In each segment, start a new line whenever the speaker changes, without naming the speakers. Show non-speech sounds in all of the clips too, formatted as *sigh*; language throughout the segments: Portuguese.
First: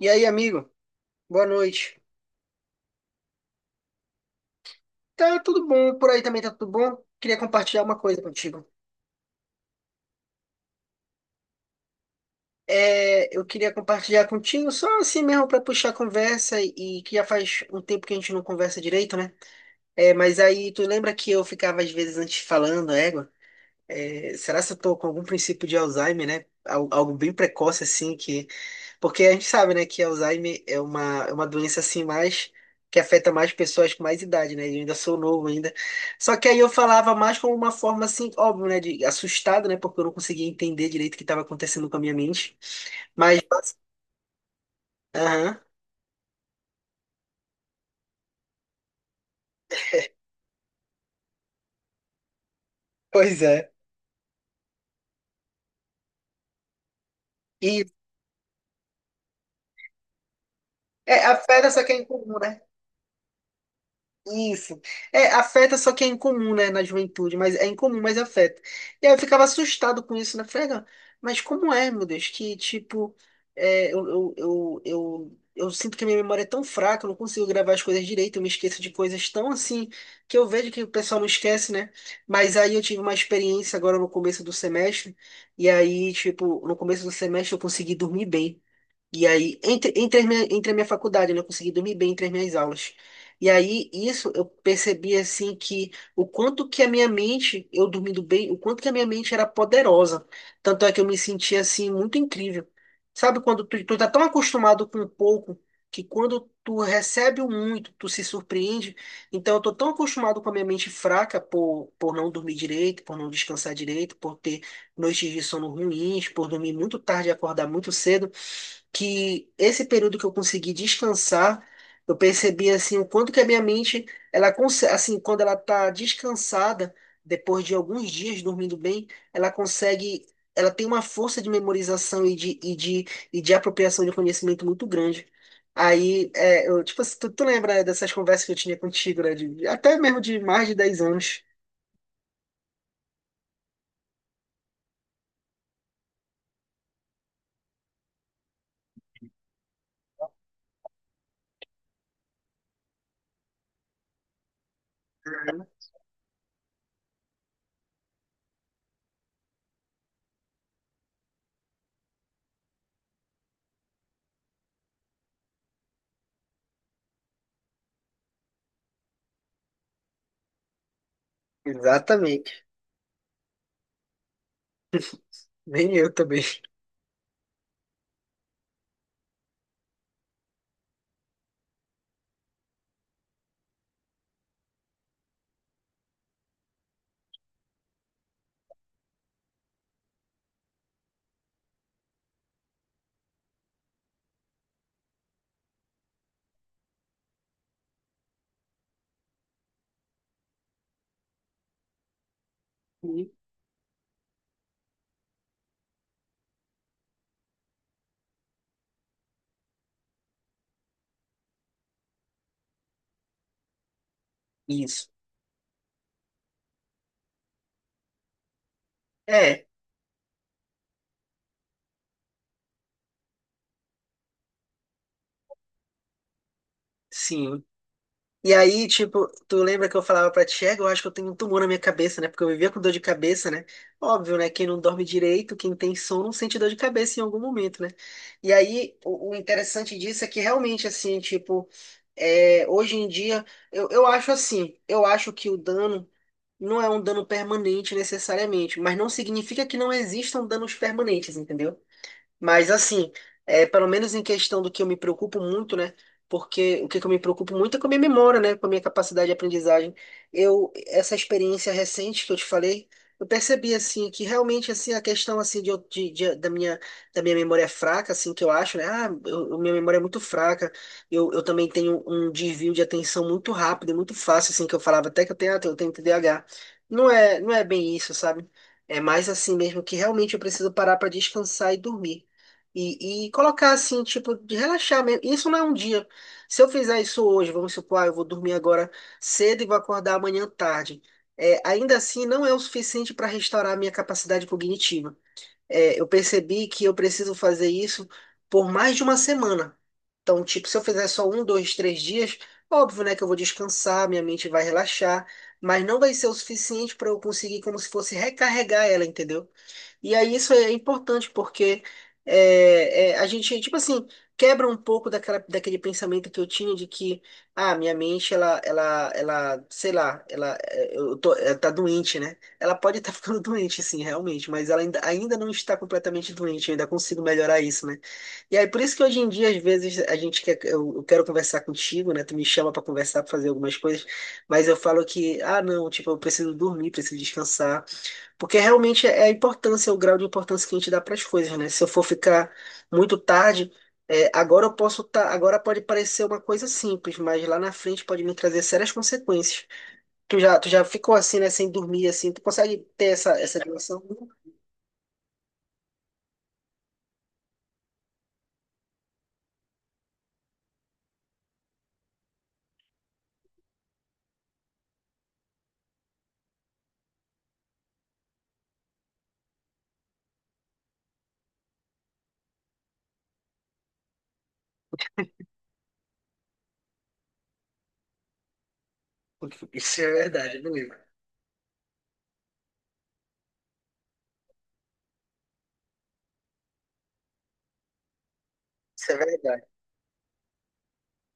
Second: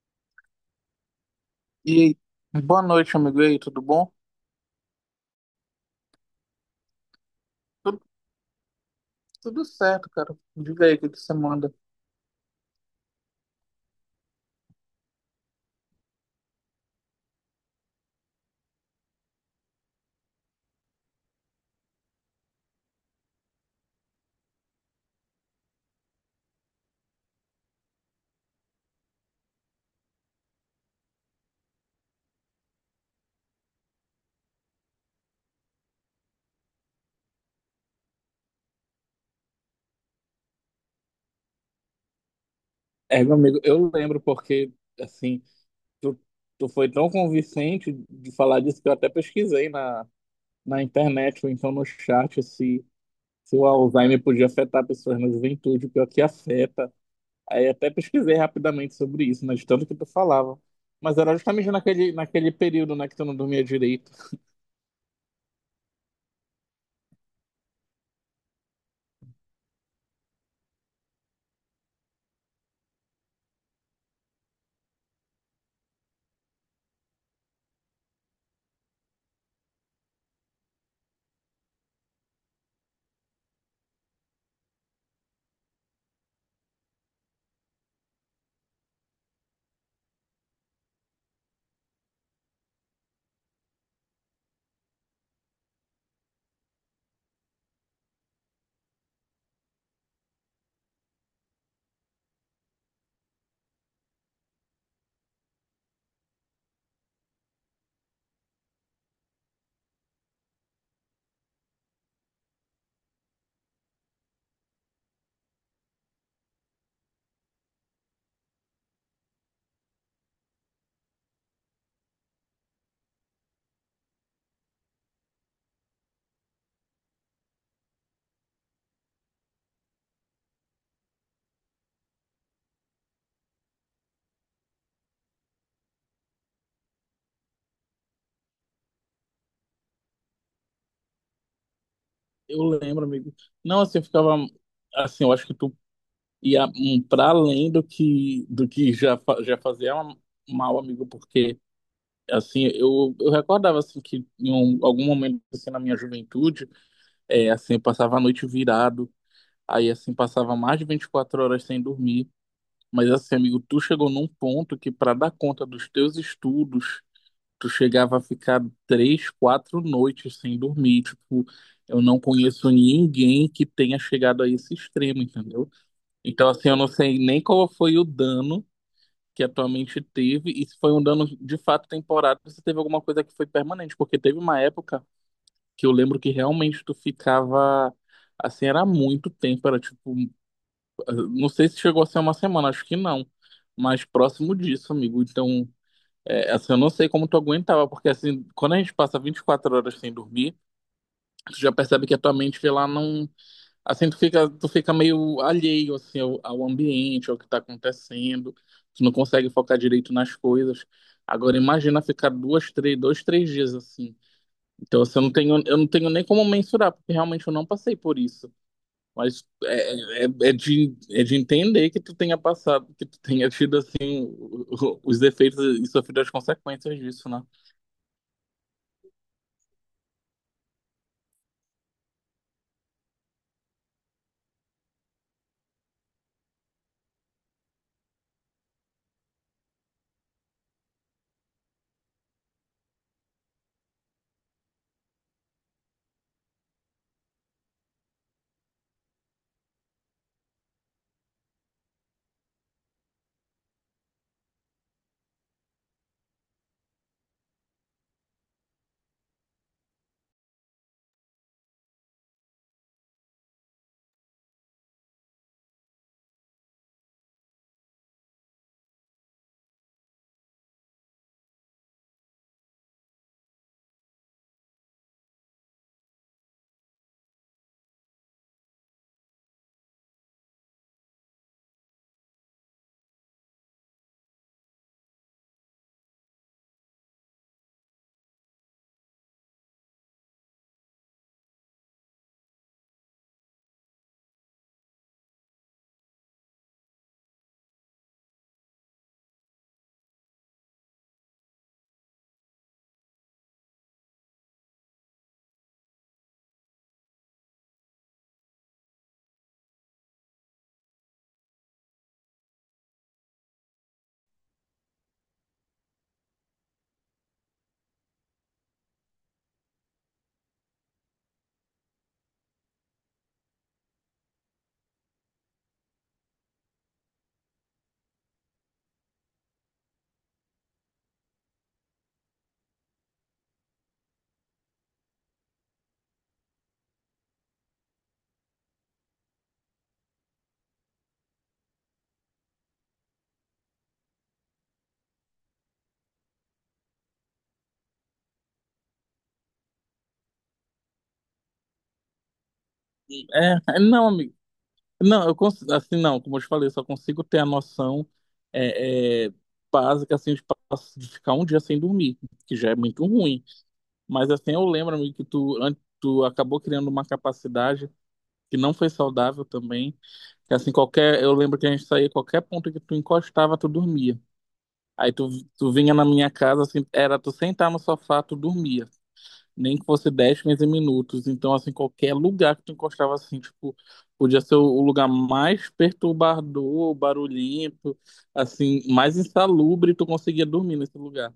E aí, amigo? Boa noite.
E aí, boa noite, amigo. E aí, tudo bom?
Tá tudo bom, por aí também tá tudo bom. Queria compartilhar uma
Tudo,
coisa contigo.
tudo certo, cara. Diga aí o que que você manda.
É, eu queria compartilhar contigo só assim mesmo para puxar a conversa e que já faz um tempo que a gente não conversa direito, né? É, mas aí tu lembra que eu ficava às vezes antes falando, é, égua? É, será se eu tô com algum princípio de Alzheimer, né? Algo bem precoce assim que. Porque a gente sabe, né, que Alzheimer é uma doença assim mais que afeta mais pessoas com mais idade, né? Eu ainda sou novo ainda. Só que aí eu falava mais como uma forma assim, óbvio, né, de assustado, né, porque eu não conseguia entender direito o que estava acontecendo com a minha mente.
É, meu
Mas,
amigo, eu lembro porque, assim,
aham,
tu, tu foi tão convincente de falar disso que eu até pesquisei na internet ou então no chat se,
pois
se o
é.
Alzheimer podia afetar pessoas na juventude, pior que afeta. Aí
E
até pesquisei rapidamente sobre isso, né, de tanto que tu falava. Mas
é,
era
afeta
justamente
só que é
naquele,
incomum,
naquele
né?
período, né, que tu não dormia direito.
Isso. É, afeta só que é incomum, né, na juventude, mas é incomum, mas afeta. E aí eu ficava assustado com isso, né? Falei, "Ah, mas como é, meu Deus, que tipo, eu sinto que a minha memória é tão fraca, eu não consigo gravar as coisas direito, eu me esqueço de coisas tão assim, que eu vejo que o pessoal não esquece, né? Mas aí eu tive uma experiência agora no começo do semestre, e aí, tipo, no começo do semestre eu consegui dormir bem. E aí, entre entre a minha faculdade, né, eu consegui dormir bem entre as minhas aulas. E aí, isso eu percebi assim que o quanto que a minha mente, eu dormindo bem, o quanto que a minha mente era poderosa. Tanto é que eu me sentia assim muito incrível. Sabe quando tu tá tão acostumado com pouco que quando tu recebe o muito, tu se surpreende. Então eu tô tão acostumado com a minha mente fraca por não dormir direito, por não descansar direito, por ter noites de sono ruins, por dormir muito tarde e acordar muito cedo, que esse período que eu consegui descansar, eu percebi assim o quanto que a minha mente, ela consegue, assim, quando ela tá descansada, depois de alguns dias dormindo bem, ela consegue, ela tem uma força de memorização e de apropriação de conhecimento muito grande. Aí, tipo, assim, tu lembra dessas conversas que eu tinha contigo, né? Até mesmo de mais de 10 anos.
Eu lembro, amigo. Não, assim, eu ficava, assim, eu acho que tu. Para além do que já, já fazia é um mal, amigo, porque assim, eu recordava assim, que em algum momento assim, na minha juventude, é, assim, eu passava a noite virado, aí assim, passava mais de 24 horas sem dormir. Mas assim, amigo, tu chegou num ponto que para dar conta dos teus estudos, tu chegava a ficar 3, 4 noites sem dormir. Tipo, eu não
Exatamente.
conheço ninguém que tenha chegado a esse extremo, entendeu?
Nem eu também.
Então, assim, eu não sei nem qual foi o dano que a tua mente teve e se foi um dano de fato temporário, se teve alguma coisa que foi permanente, porque teve uma época que eu lembro que realmente tu ficava assim, era muito tempo, era tipo, não sei se chegou a ser uma semana, acho que não, mas próximo disso, amigo. Então, é, assim, eu não sei como tu aguentava, porque assim, quando a gente passa 24 horas sem dormir, tu já percebe que a tua mente ela não. Assim, tu fica meio alheio, assim, ao ambiente, ao que está acontecendo. Tu não consegue focar direito nas coisas. Agora, imagina ficar 2, 3, 2, 3 dias assim. Então,
Isso.
assim, eu não tenho nem como mensurar, porque realmente eu não passei por isso. Mas
É,
é de entender que tu tenha passado, que tu tenha tido, assim, os efeitos e sofrido as consequências disso, né?
sim. E aí, tipo, tu lembra que eu falava pra ti, "É, eu acho que eu tenho um tumor na minha cabeça, né? Porque eu vivia com dor de cabeça, né? Óbvio, né? Quem não dorme direito, quem tem sono, sente dor de cabeça em algum momento, né? E aí, o interessante disso é que realmente, assim, tipo, é, hoje em dia, eu acho assim, eu acho que o dano não é um dano permanente necessariamente, mas não significa que não existam danos permanentes, entendeu? Mas assim, é, pelo menos em questão do que eu me preocupo muito, né? Porque o que que eu me preocupo muito é com a minha memória, né? Com a minha capacidade de aprendizagem. Eu, essa experiência recente que eu te falei, eu percebi assim que realmente assim a questão assim de, eu- de- da minha memória é fraca, assim que eu acho, né? Minha memória é muito fraca. Eu também tenho um desvio de atenção muito rápido, e muito fácil, assim que eu falava até que eu tenho, eu tenho TDAH. Não é, não é bem isso, sabe? É mais assim mesmo que realmente eu preciso parar para descansar e dormir. E colocar assim, tipo, de relaxar mesmo. Isso não é um dia. Se eu fizer isso hoje, vamos supor, eu vou dormir agora cedo e vou acordar amanhã tarde. É, ainda assim, não é o suficiente para restaurar a minha capacidade cognitiva. É, eu percebi que eu preciso fazer isso por mais de uma semana. Então, tipo, se eu fizer só um, dois, três dias, óbvio, né, que eu vou descansar, minha mente vai relaxar, mas não vai ser o suficiente para eu conseguir, como se fosse recarregar ela, entendeu? E aí isso é importante porque a gente, tipo assim, quebra um pouco daquela, daquele pensamento que eu tinha de que, ah, minha mente, sei lá, ela, é, eu tô, ela tá doente, né? Ela pode estar *laughs* ficando doente, sim, realmente, mas ela ainda, ainda não está completamente doente, eu ainda consigo melhorar isso, né? E aí, por isso que hoje em dia, às vezes, eu quero conversar contigo, né? Tu me chama para conversar, para fazer algumas coisas, mas eu falo que, ah, não, tipo, eu preciso dormir, preciso descansar, porque realmente é a importância, o grau de importância que a gente dá para as coisas, né? Se eu for ficar muito tarde, é, agora eu posso tá, agora pode parecer uma coisa simples, mas lá na frente pode me trazer sérias consequências. Tu já ficou assim, né, sem dormir, assim, tu consegue ter essa, essa dimensão?
Não, amigo. Não, eu assim não, como eu te falei, eu só consigo ter a noção é, é, básica assim de, de ficar um dia sem dormir, que já é muito ruim. Mas assim eu lembro, amigo, que tu acabou criando uma capacidade que não foi saudável também. Que assim qualquer, eu lembro que a gente saía qualquer ponto que tu encostava, tu dormia. Aí tu vinha na minha casa assim, era tu sentar no sofá, tu dormia nem que
Isso
fosse
é
10,
verdade,
15
não lembro.
minutos. Então, assim, qualquer lugar que tu encostava, assim, tipo, podia ser o lugar mais perturbador, barulhento, assim,
Isso é
mais
verdade.
insalubre, tu conseguia dormir nesse lugar.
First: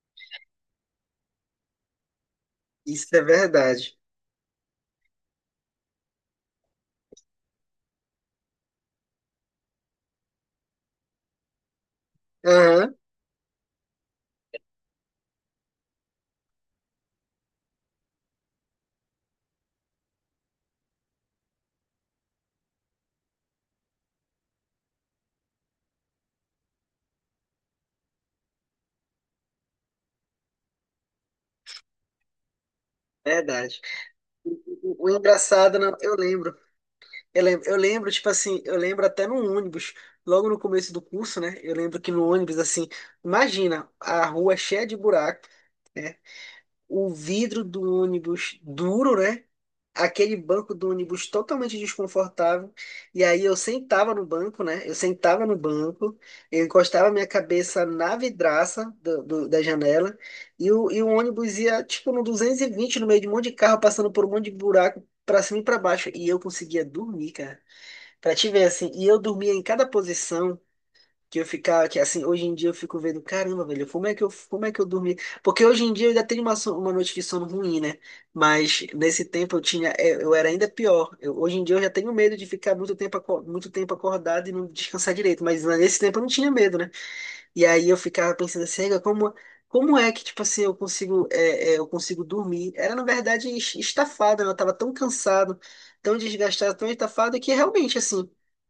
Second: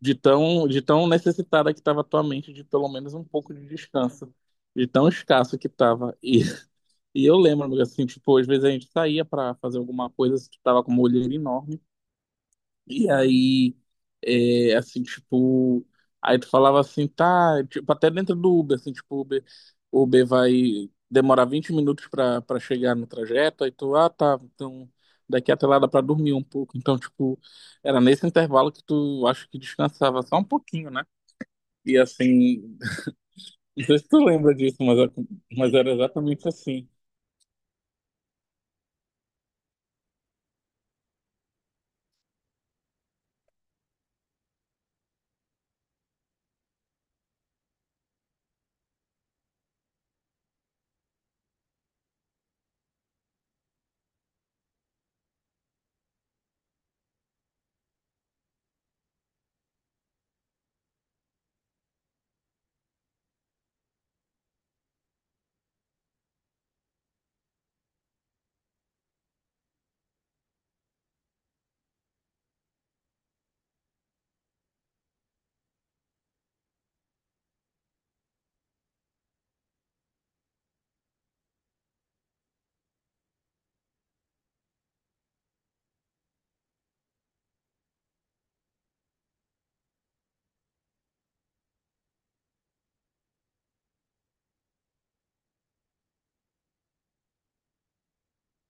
De tão necessitada que estava a tua mente de pelo menos
Isso é
um pouco de
verdade.
descanso. De tão escasso que estava. E eu lembro, assim, tipo, às vezes a gente saía para fazer alguma coisa, assim, tu tava com uma olheira enorme.
Aham,
E aí, é, assim, tipo, aí tu falava assim, tá, tipo, até dentro do Uber, assim, tipo, o Uber vai demorar 20 minutos pra chegar no trajeto, aí tu, ah, tá, então daqui até lá dá pra dormir um pouco. Então, tipo, era nesse intervalo que tu, acho que descansava só um pouquinho, né? E assim, *laughs*
verdade.
não sei se tu lembra
O,
disso, mas,
o
mas
engraçado,
era
não, eu
exatamente
lembro.
assim.
Eu lembro, eu lembro, tipo assim, eu lembro até no ônibus, logo no começo do curso, né? Eu lembro que no ônibus, assim, imagina, a rua é cheia de buraco, o vidro do ônibus duro, né? Aquele banco do ônibus totalmente desconfortável. E aí eu sentava no banco, né? Eu sentava no banco, eu encostava minha cabeça na vidraça da janela, e o ônibus ia, tipo, no 220 no meio de um monte de carro, passando por um monte de buraco, pra cima e pra baixo. E eu conseguia dormir. Pra te ver, assim, e eu dormia em cada posição que eu ficava, que assim, hoje em dia eu fico vendo, caramba, velho, como é que eu dormi? Porque hoje em dia eu ainda tenho uma, uma noite de sono ruim, né? Mas nesse tempo eu tinha, é, eu era ainda pior. Hoje em dia eu já tenho medo de ficar muito tempo, muito tempo acordado e não descansar direito, mas nesse tempo eu não tinha medo, né? E aí eu ficava pensando assim, "Ega, como é que, tipo assim, eu consigo dormir? Era, na verdade, estafado, né? Eu tava tão cansado, tão desgastado, tão estafado, que realmente, assim,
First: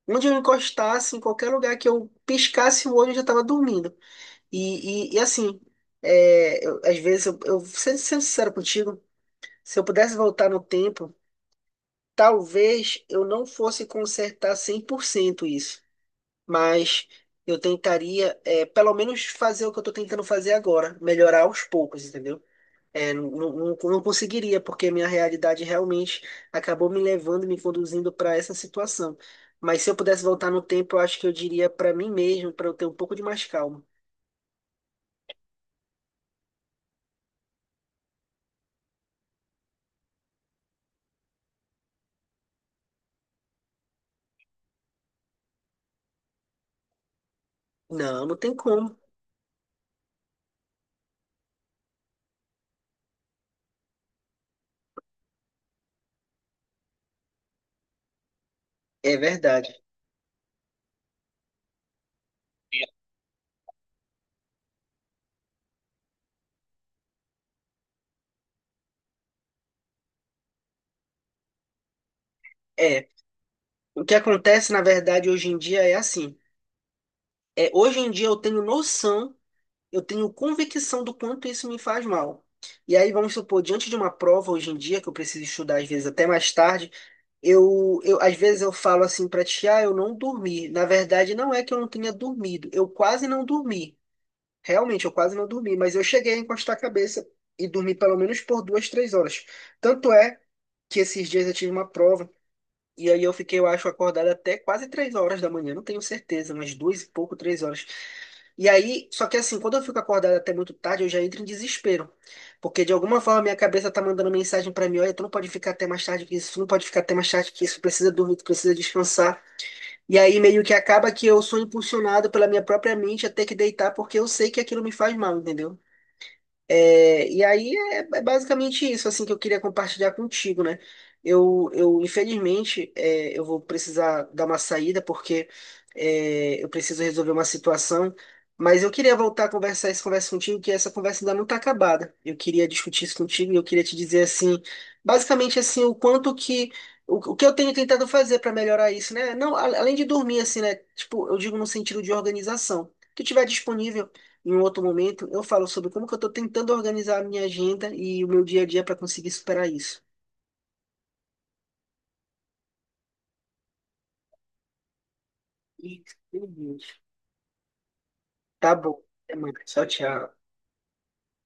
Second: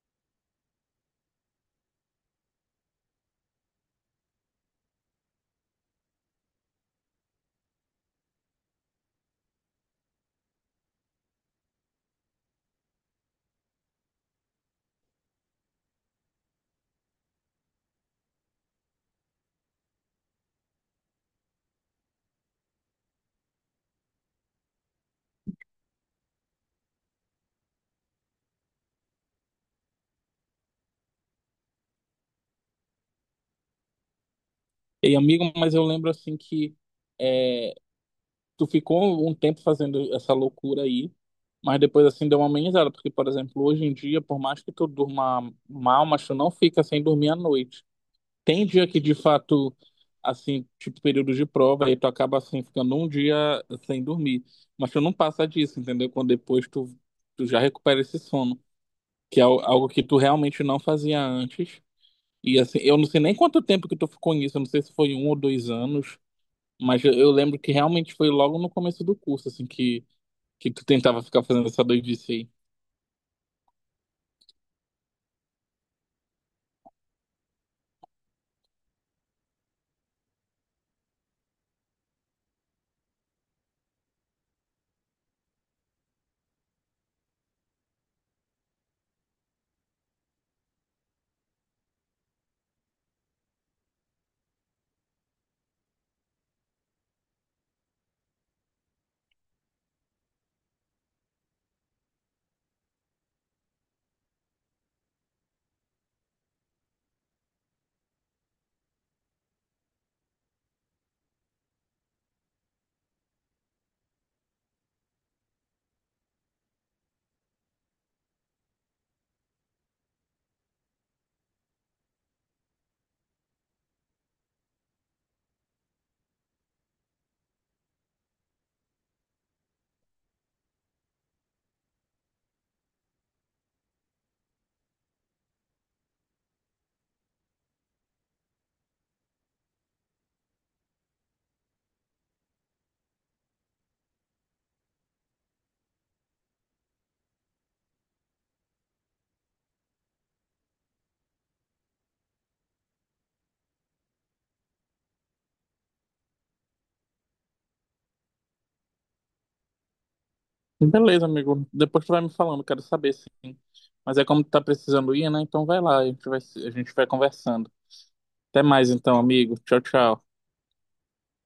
onde eu encostasse, em qualquer lugar que eu piscasse o olho, eu já tava dormindo. Assim, às vezes, eu sendo, sendo sincero contigo, se eu pudesse voltar no tempo, talvez eu não fosse consertar 100% isso, mas eu tentaria, pelo menos, fazer o que eu tô tentando fazer agora, melhorar aos poucos, entendeu? É, não conseguiria, porque a minha realidade realmente acabou me levando, me conduzindo para essa situação. Mas se eu pudesse voltar no tempo, eu acho que eu diria para mim mesmo, para eu ter um pouco de mais calma.
E amigo, mas eu lembro assim que é, tu ficou um tempo fazendo essa loucura aí, mas depois assim deu uma amenizada, porque, por exemplo, hoje em dia, por mais que tu durma mal, mas tu não fica sem dormir à noite.
Não, não tem
Tem dia
como.
que de fato, assim, tipo período de prova, aí tu acaba assim ficando um dia sem dormir, mas tu não passa disso, entendeu? Quando depois tu já recupera esse sono,
É
que é
verdade.
algo que tu realmente não fazia antes. E assim, eu não sei nem quanto tempo que tu ficou nisso, eu não sei se foi 1 ou 2 anos. Mas eu lembro que realmente foi logo no começo do curso, assim, que tu tentava ficar fazendo essa doidice aí.
É, o que acontece, na verdade, hoje em dia é assim. É, hoje em dia eu tenho noção, eu tenho convicção do quanto isso me faz mal. E aí, vamos supor, diante de uma prova hoje em dia, que eu preciso estudar às vezes até mais tarde, eu às vezes eu falo assim para ti, ah, eu não dormi. Na verdade, não é que eu não tenha dormido, eu quase não dormi. Realmente, eu quase não dormi, mas eu cheguei a encostar a cabeça e dormi pelo menos por duas, três horas. Tanto é que esses dias eu tive uma prova. E aí eu fiquei, eu acho, acordado até quase três horas da manhã, não tenho certeza, mas duas e pouco, três horas. E aí, só que assim, quando eu fico acordado até muito tarde, eu já entro em desespero. Porque de alguma forma minha cabeça tá mandando mensagem pra mim, olha, tu não pode ficar até mais tarde que isso, tu não pode ficar até mais tarde que isso, tu precisa dormir, tu precisa descansar. E aí meio que acaba que eu sou impulsionado pela minha própria mente até que deitar, porque eu sei que aquilo me faz mal, entendeu? E aí basicamente isso assim que eu queria compartilhar contigo, né? Eu infelizmente eu vou precisar dar uma saída porque eu preciso resolver uma situação, mas eu queria voltar a conversar essa conversa contigo, que essa conversa ainda não está acabada. Eu queria discutir isso contigo e eu queria te dizer assim, basicamente assim, o quanto que o que eu tenho tentado fazer para melhorar isso, né? Não, além de dormir assim, né? Tipo, eu digo no sentido de organização. O que tiver disponível em um outro momento, eu falo sobre como que eu estou tentando organizar a minha agenda e o meu dia a dia para conseguir superar isso.
Beleza, amigo. Depois tu vai me falando, quero saber, sim. Mas é como tu tá precisando ir, né? Então vai lá,
E,
a gente vai,
meu
a gente
Deus.
vai conversando. Até
Tá
mais
bom.
então,
Até mais.
amigo. Tchau,
Tchau,
tchau.
tchau.